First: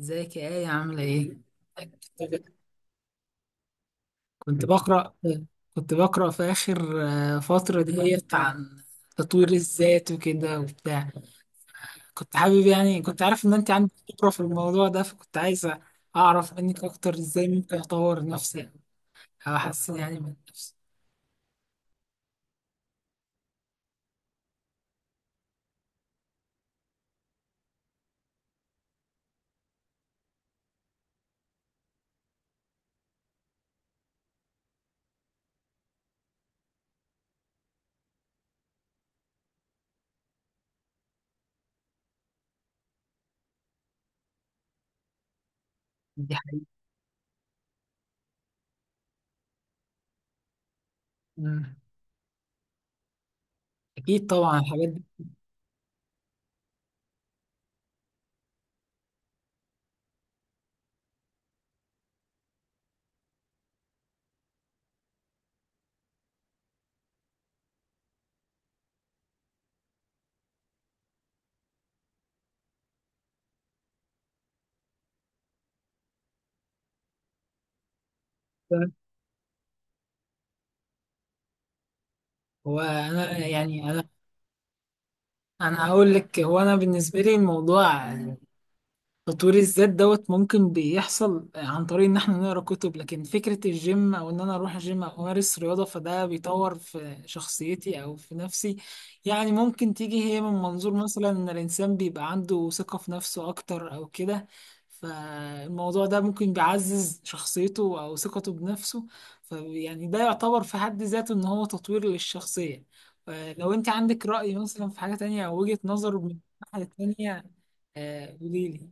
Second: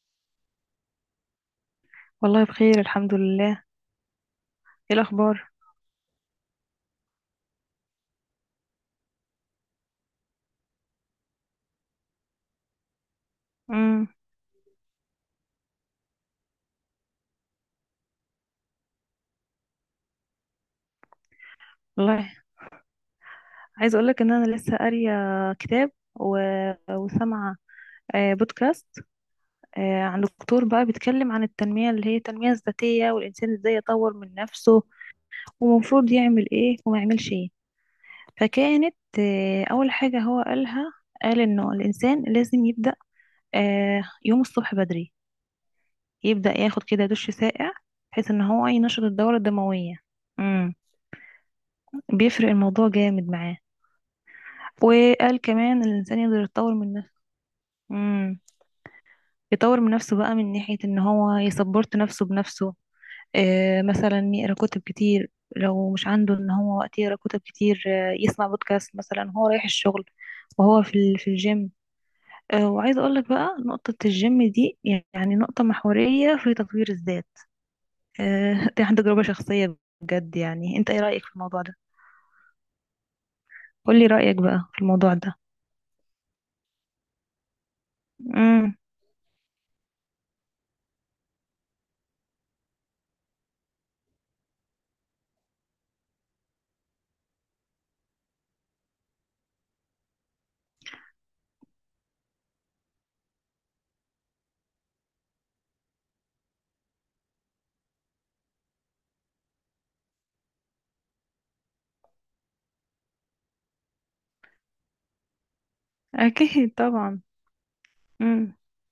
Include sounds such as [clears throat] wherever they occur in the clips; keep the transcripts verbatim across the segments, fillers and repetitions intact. ازيك يا آية؟ عاملة ايه؟ والله بخير، الحمد لله. كنت ايه بقرأ الاخبار؟ كنت بقرأ في آخر آه، فترة ديت عن تطوير الذات وكده وبتاع. كنت حابب يعني كنت عارف إن أنت عندك امم. خبرة في الموضوع ده، فكنت عايزة أعرف منك أكتر إزاي ممكن أطور نفسي أو أحسن يعني من نفسي. والله، عايزه اقول لك ان انا لسه قاريه كتاب و... وسامعه آه، بودكاست آه، عن دكتور بقى بيتكلم عن التنميه، اللي هي التنميه الذاتيه، والانسان ازاي يطور من نفسه، ومفروض يعمل ايه وما يعملش ايه. فكانت آه، اول حاجه هو قالها، قال انه الانسان لازم يبدا آه، يوم الصبح بدري، دي يبدا حاجة. ياخد كده دش ساقع بحيث ان هو ينشط الدوره الدمويه. مم. بيفرق الموضوع جامد معاه. أكيد طبعا الحاجات دي. وقال كمان إن الانسان يقدر يتطور من نفسه، امم يطور من نفسه بقى من ناحية ان هو يسبورت نفسه بنفسه. آه مثلا يقرا كتب كتير، لو مش عنده ان هو وقت يقرا كتب كتير آه يسمع بودكاست مثلا، هو رايح الشغل وهو في ال- في الجيم. آه وعايزه اقول لك بقى نقطة الجيم دي يعني نقطة محورية في تطوير الذات. آه [laughs] دي عندي تجربة شخصية بجد. يعني انت ايه رأيك في الموضوع ده؟ هو أنا يعني قولي أنا رأيك بقى في الموضوع ده. أنا هقول لك، هو أنا بالنسبة لي الموضوع امم. تطوير الذات دوت ممكن بيحصل عن طريق ان احنا نقرا كتب، لكن فكرة الجيم او ان انا اروح الجيم او امارس رياضة، فده بيطور في شخصيتي او في نفسي. يعني ممكن تيجي هي من منظور مثلا ان الانسان بيبقى عنده ثقة في نفسه اكتر او كده. فالموضوع ده ممكن بيعزز شخصيته او ثقته بنفسه، فيعني ده يعتبر في حد ذاته ان هو تطوير للشخصية. آه، لو انت عندك رأي مثلا في حاجة تانية او وجهة نظر من اكيد الناحية طبعا. التانية، آه، امم قوليلي.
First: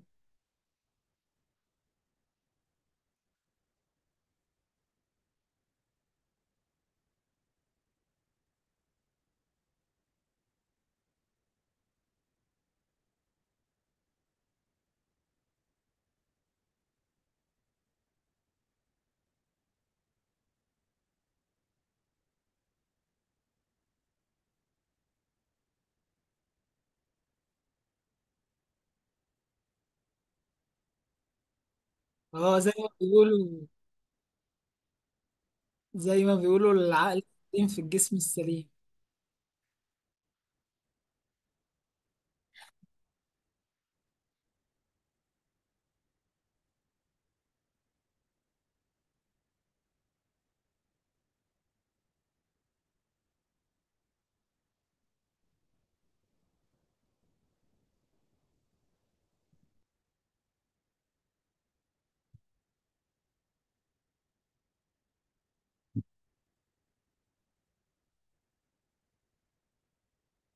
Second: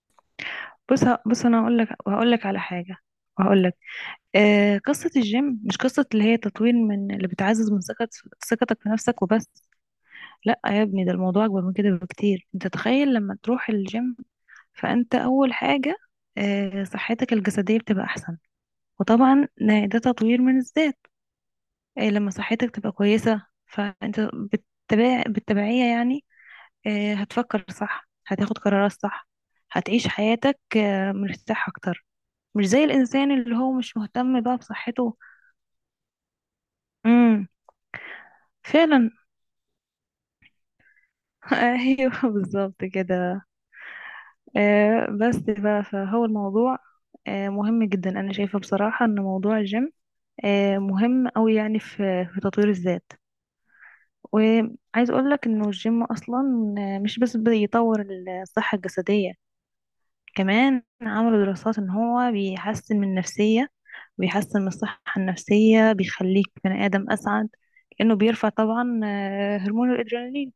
بص ه- بص، انا هقول لك هقول لك على حاجه. هقول لك آه قصه الجيم مش قصه اللي هي تطوير من، اللي بتعزز من ثقت ثقتك في نفسك وبس. لا يا ابني، ده الموضوع اكبر من كده بكتير. انت تخيل لما تروح الجيم، فانت اول حاجه آه صحتك الجسديه بتبقى احسن، وطبعا ده ده تطوير من الذات. آه لما صحتك تبقى كويسه، فانت بالتبع بالتبعيه يعني آه هتفكر صح، هتاخد قرارات صح، هتعيش حياتك آه، مرتاح اكتر، اه مش زي زي ما الانسان اللي بيقولوا، هو مش مهتم بقى بصحته. زي ما بيقولوا العقل امم، السليم في الجسم السليم. فعلا. [laughs] ايوه، بالظبط كده. آه بس بقى، فهو الموضوع آه مهم جدا. انا شايفه بصراحه ان موضوع الجيم آه مهم أوي يعني في في تطوير الذات. وعايز اقول لك انه الجيم اصلا آه، مش بس بيطور الصحه الجسديه، كمان عملوا دراسات ان هو بيحسن من النفسيه، بيحسن من الصحة النفسية، بيخليك بني آدم أسعد، لأنه بيرفع طبعا آه، هرمون الأدرينالين.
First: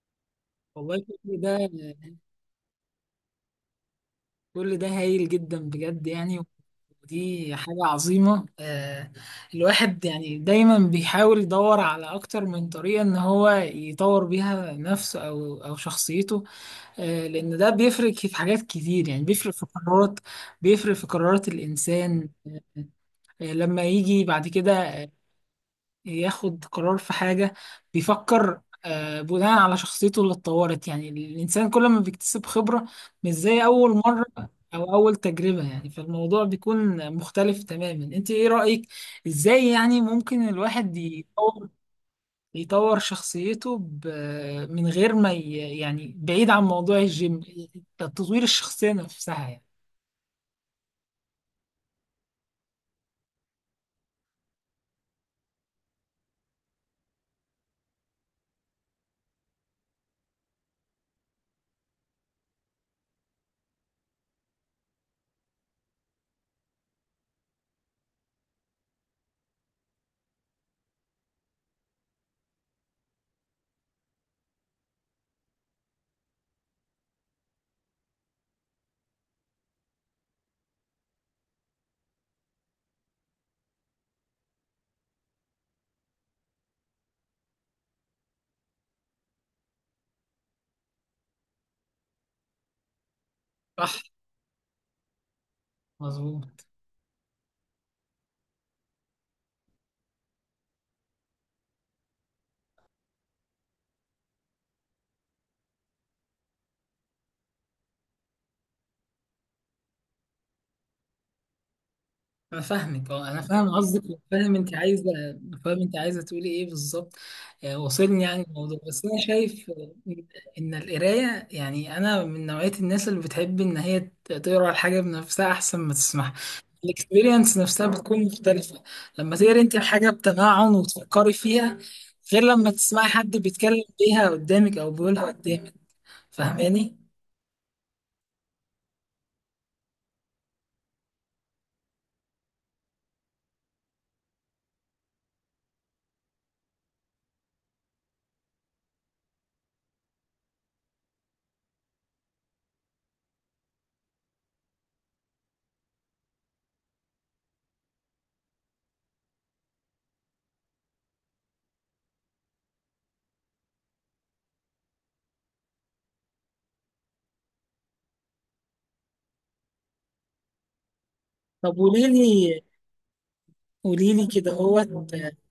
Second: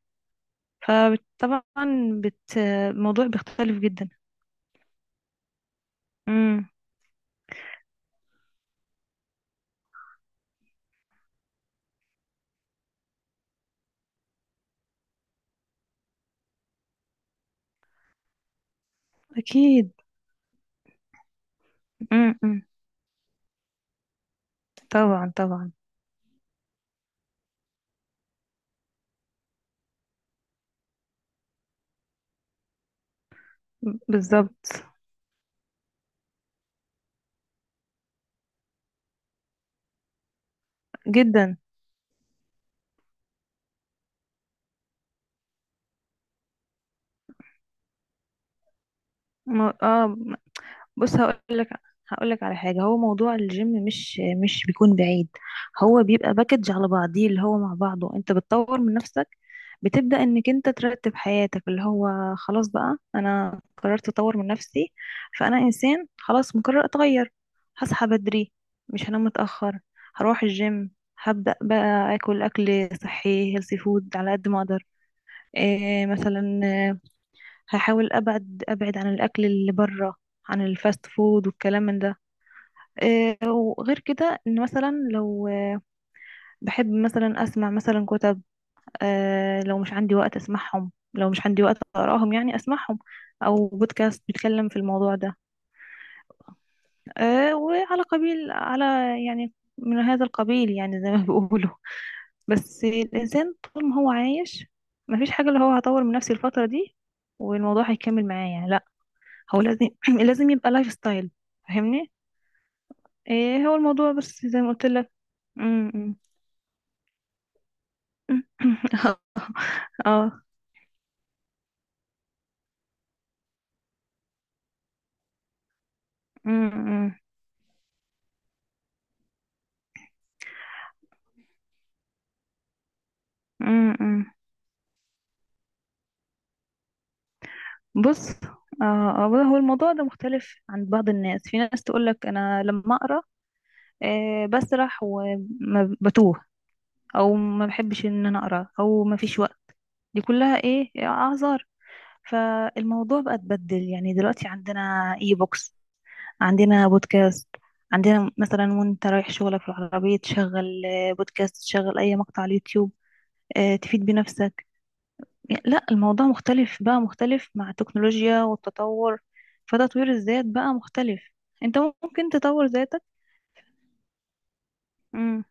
والله كل ده، فطبعا بت... آه، الموضوع بيختلف جدا. كل ده هايل جدا بجد يعني. امم. ودي حاجة عظيمة. آه، الواحد يعني دايما بيحاول يدور على أكتر من طريقة إن هو يطور بيها نفسه أو أو شخصيته. آه، لأن ده بيفرق في حاجات كتير، يعني بيفرق في أكيد. قرارات، بيفرق في قرارات الإنسان. آه امم. آه، لما يجي بعد كده آه، طبعا طبعا. ياخد قرار في حاجة، بيفكر آه، بناء على شخصيته اللي اتطورت. يعني الإنسان كل ما بيكتسب خبرة مش زي أول مرة بالظبط. أو أول تجربة، يعني فالموضوع بيكون مختلف تماما. أنت إيه رأيك إزاي يعني ممكن الواحد جدا. يطور يطور شخصيته ب- من غير ما ي- يعني بعيد عن موضوع الجيم، تطوير الشخصية نفسها م- يعني؟ اه بص هقول لك هقول لك على حاجه. هو موضوع الجيم مش مش بيكون بعيد، هو بيبقى باكج على بعضيه، اللي هو مع بعضه انت بتطور من نفسك. بتبدا انك انت ترتب حياتك، اللي هو خلاص بقى انا قررت اطور من نفسي. فانا انسان خلاص مقرر اتغير: هصحى بدري، مش هنام متاخر، هروح الجيم، هبدا بقى اكل اكل صحي، هيلثي فود على قد ما اقدر. إيه مثلا؟ هحاول ابعد ابعد عن الاكل اللي بره، عن الفاست فود والكلام من ده. إيه وغير كده، ان مثلا لو آه، بحب مثلا اسمع مثلا كتب. إيه لو مش عندي وقت اسمعهم، لو مش عندي وقت اقراهم يعني اسمعهم، او صح. بودكاست بيتكلم في الموضوع ده. مظبوط. إيه وعلى قبيل على يعني من هذا القبيل، يعني زي ما [laughs] بيقولوا. بس الانسان طول ما هو عايش، مفيش حاجه اللي هو هطور من نفسي الفتره دي والموضوع هيكمل معايا. هو لازم [clears throat] لازم يبقى لايف ستايل. فاهمني؟ انا فاهمك، اه انا ايه هو فاهم قصدك، الموضوع بس فاهم زي ما انت قلت عايزه لك. فاهم انت أمم. عايزه تقولي ايه بالظبط. آه، وصلني يعني الموضوع، بس انا [clears throat] شايف آه، اه. ان القرايه، يعني انا من نوعيه الناس اللي بتحب ان هي ت- تقرا الحاجه بنفسها احسن ما تسمعها. أمم. الاكسبيرينس نفسها بتكون مختلفه، لما تقري انت الحاجه بتمعن وتفكري فيها، غير لما تسمعي حد بيتكلم أمم. بيها قدامك او بيقولها قدامك. فاهماني؟ بص. اه آه، هو الموضوع ده مختلف عند بعض الناس. في ناس تقول لك انا لما اقرا إيه بسرح وبتوه، او ما بحبش ان انا اقرا، او ما فيش وقت. دي كلها ايه، اعذار. فالموضوع بقى اتبدل، يعني دلوقتي عندنا اي بوكس، عندنا بودكاست، عندنا مثلا وانت رايح شغلك في العربية تشغل آه، بودكاست، تشغل اي مقطع على اليوتيوب آه، تفيد بنفسك. يعني لا، الموضوع مختلف بقى، مختلف مع التكنولوجيا والتطور. فتطوير الذات بقى مختلف، طب انت قولي ممكن لي تطور ذاتك. قولي لي كده، هو مم.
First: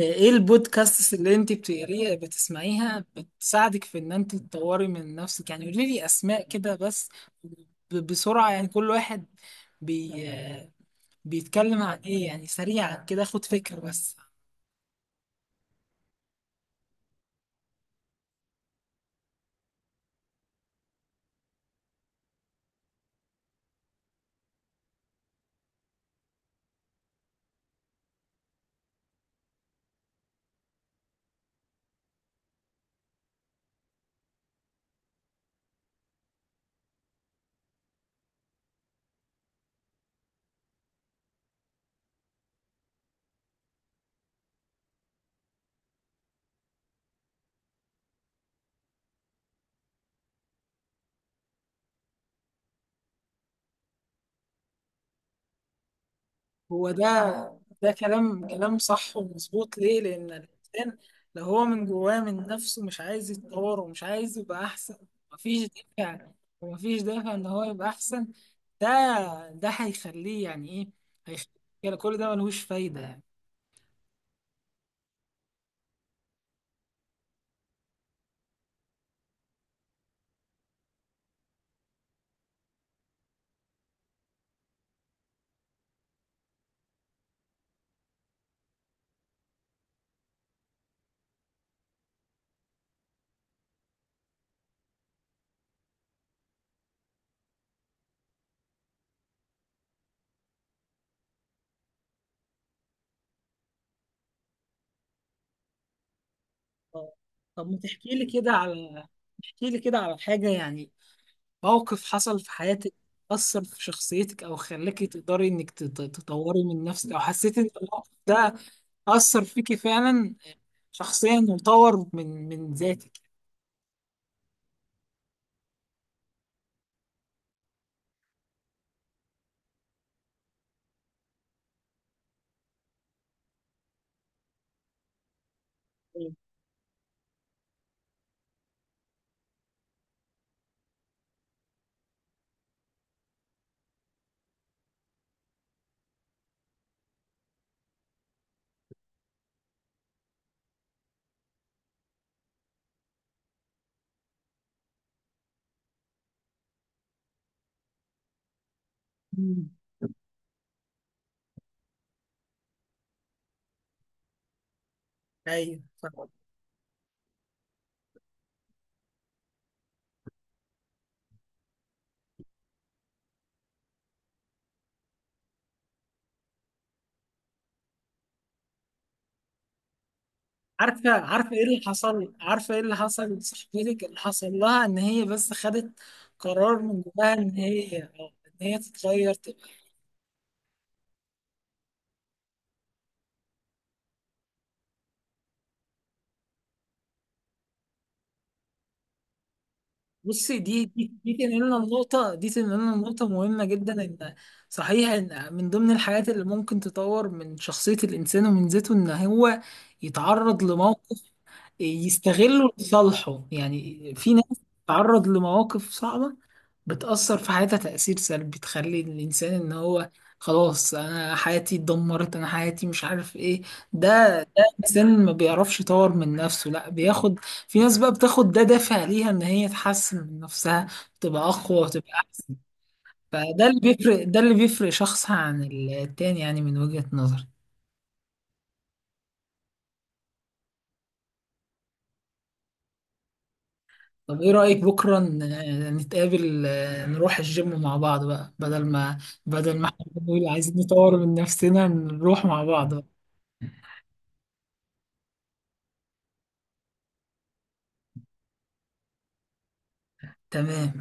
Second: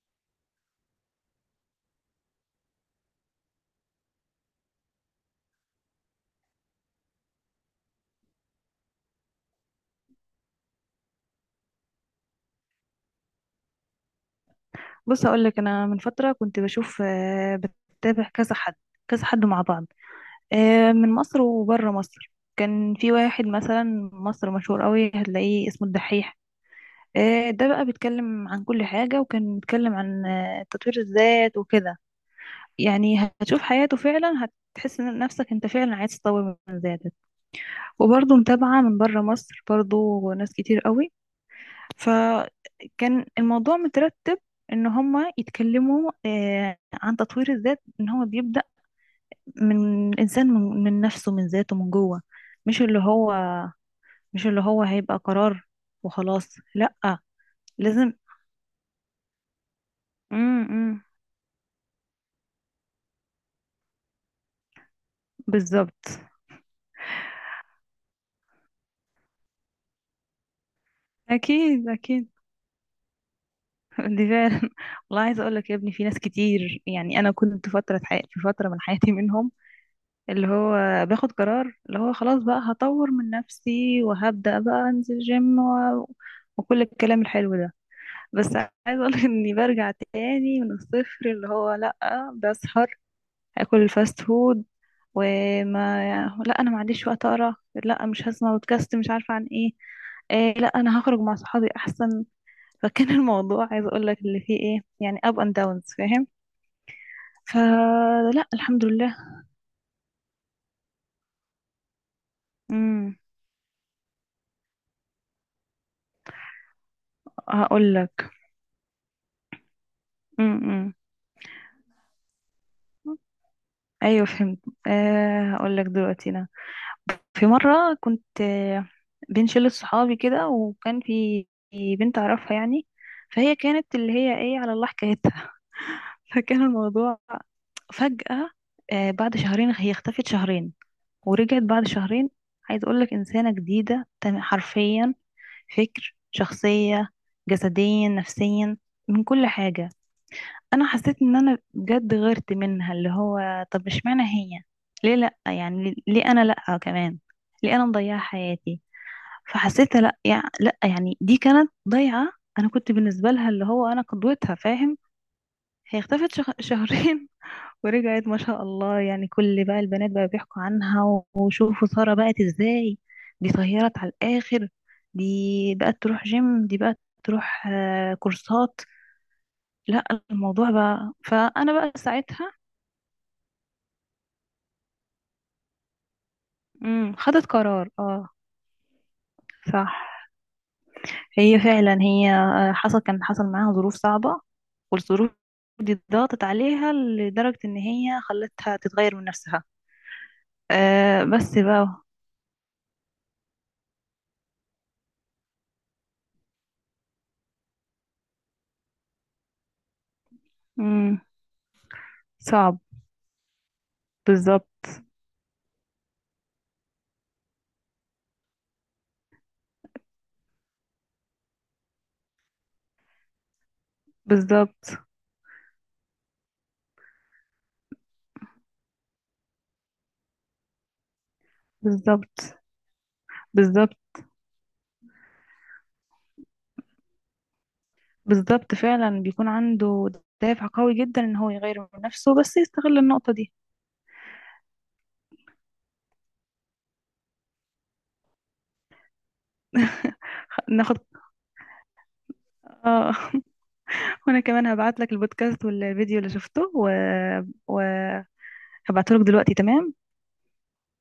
ايه البودكاست اللي انت بتقريها بتسمعيها بتساعدك في ان انت تطوري من نفسك؟ يعني قولي لي اسماء كده بس، ب- بسرعة يعني، كل واحد بي بيتكلم عن ايه يعني، سريعا كده اخد فكرة بس. بص اقول لك، انا من فترة كنت بشوف آه، بتابع كذا حد، كذا حد مع بعض آه، من مصر وبره مصر. كان في واحد مثلا مصر مشهور قوي، هتلاقيه اسمه الدحيح. آه، ده بقى بيتكلم عن كل حاجة، وكان بيتكلم عن آه، تطوير الذات وكده. يعني هتشوف حياته فعلا، هتحس إن نفسك انت فعلا عايز تطور من ذاتك. وبرضه متابعة من بره مصر، برضه ناس كتير قوي. فكان الموضوع مترتب ان هما يتكلموا آه، عن تطوير الذات ان هو بيبدأ من الانسان، من من نفسه، من ذاته، من جوه. مش اللي هو مش اللي هو هيبقى قرار وخلاص، هو ده. لأ، ده لازم. كلام، كلام صح ومظبوط. ليه؟ لأن امم، الإنسان امم، لو هو من جواه من نفسه مش عايز يتطور ومش عايز يبقى أحسن، مفيش بالظبط. دافع، ومفيش دافع إن هو يبقى أحسن. ده، ده هيخليه يعني إيه؟ هيخليه اكيد كده، كل اكيد. ده ملهوش فايدة يعني. دي فعلا. [laughs] والله عايزه اقول لك يا ابني، في ناس كتير، يعني انا كنت فتره حي... في فتره من حياتي منهم، اللي هو باخد قرار اللي هو خلاص بقى هطور من نفسي وهبدا بقى انزل جيم و... وكل الكلام الحلو ده. بس عايزه اقول لك اني برجع تاني من الصفر، اللي هو لا، بسهر، هاكل الفاست فود وما لا، انا ما عنديش وقت اقرا، لا مش هسمع بودكاست مش عارفه عن ايه، إيه لا انا هخرج مع صحابي احسن. فكان الموضوع، عايزه اقول لك اللي فيه ايه يعني، اب اند داونز، فاهم؟ آه. طب ما تحكي لي فلا، كده الحمد على لله. احكي لي كده على حاجة يعني، موقف حصل في حياتك امم. أثر في شخصيتك أو خلاكي تقدري إنك تط- تطوري من نفسك، أو حسيتي إن هقول الموقف لك. ده أثر فيكي فعلا امم. شخصيا وطور من من ذاتك. ايوه فهمت. أه هقول لك دلوقتي. انا في مره كنت آه، بين شله صحابي كده، وكان في في بنت اعرفها يعني. فهي كانت اللي هي ايه، على الله حكايتها. [laughs] فكان الموضوع فجأة آه، بعد شهرين هي اختفت شهرين، ورجعت بعد شهرين. عايز اقول لك انسانه جديده، تم- حرفيا، فكر، شخصية، جسديا، نفسيا، من كل حاجة. انا حسيت ان انا بجد غيرت منها، اللي هو طب اشمعنى هي، ليه لا يعني، ليه انا لا كمان؟ ليه انا مضيعة حياتي؟ مم. فحسيت لا يعني، لا يعني دي كانت ضيعة. انا كنت بالنسبة لها اللي هو انا قدوتها، فاهم. أيوه هي فاهم. اختفت شخ... [laughs] شهرين، ورجعت ما شاء الله. يعني كل بقى البنات بقى بيحكوا عنها وشوفوا سارة بقت ازاي، دي طيرت على الآخر، دي بقت تروح جيم، دي بقت تروح آه، كورسات، لا. الموضوع عارفة بقى، عارفة إيه فأنا اللي بقى حصل ساعتها. عارفة إيه اللي حصل لصاحبتك؟ اللي حصل لها إن هي بس خدت قرار من امم، جواها خدت إن قرار، هي، اه، آه، إن هي تتغير. صح. هي فعلا، هي آه، حصل، كان حصل معاها ظروف صعبة، والظروف دي ضغطت عليها لدرجة ان هي خلتها تتغير من نفسها. بصي، دي دي آه دي بس تنقلنا بقى. لنقطة، دي تنقلنا لنقطة مهمة جدا. إن صحيح إن من ضمن الحاجات اللي ممكن تطور من شخصية الإنسان ومن ذاته إن هو يتعرض لموقف امم. يستغله صعب. لصالحه. يعني في ناس بالظبط. بتتعرض لمواقف صعبة بتأثر في حياتها تأثير سلبي، بتخلي الإنسان إن هو خلاص أنا حياتي اتدمرت، أنا حياتي مش عارف إيه، ده بالظبط. الانسان ما بيعرفش يطور من نفسه. لا بياخد في ناس بقى بتاخد ده دافع ليها ان هي تحسن من نفسها، تبقى اقوى وتبقى احسن. بالظبط. فده اللي بالظبط. بيفرق، ده اللي بيفرق شخص عن التاني يعني، من وجهة نظري. بالظبط، فعلا بيكون عنده دافع قوي جدا ان هو يغير من نفسه، بس يستغل النقطة دي. طب ايه رأيك بكرة ن- نتقابل، آه، نروح الجيم مع بعض بقى، بدل ما بدل ما احنا بنقول خ- عايزين ناخد. نطور من نفسنا نروح مع بعض بقى. اه. [laughs] وانا كمان هبعت لك البودكاست والفيديو اللي شفته و... وهبعته لك دلوقتي. تمام. تمام.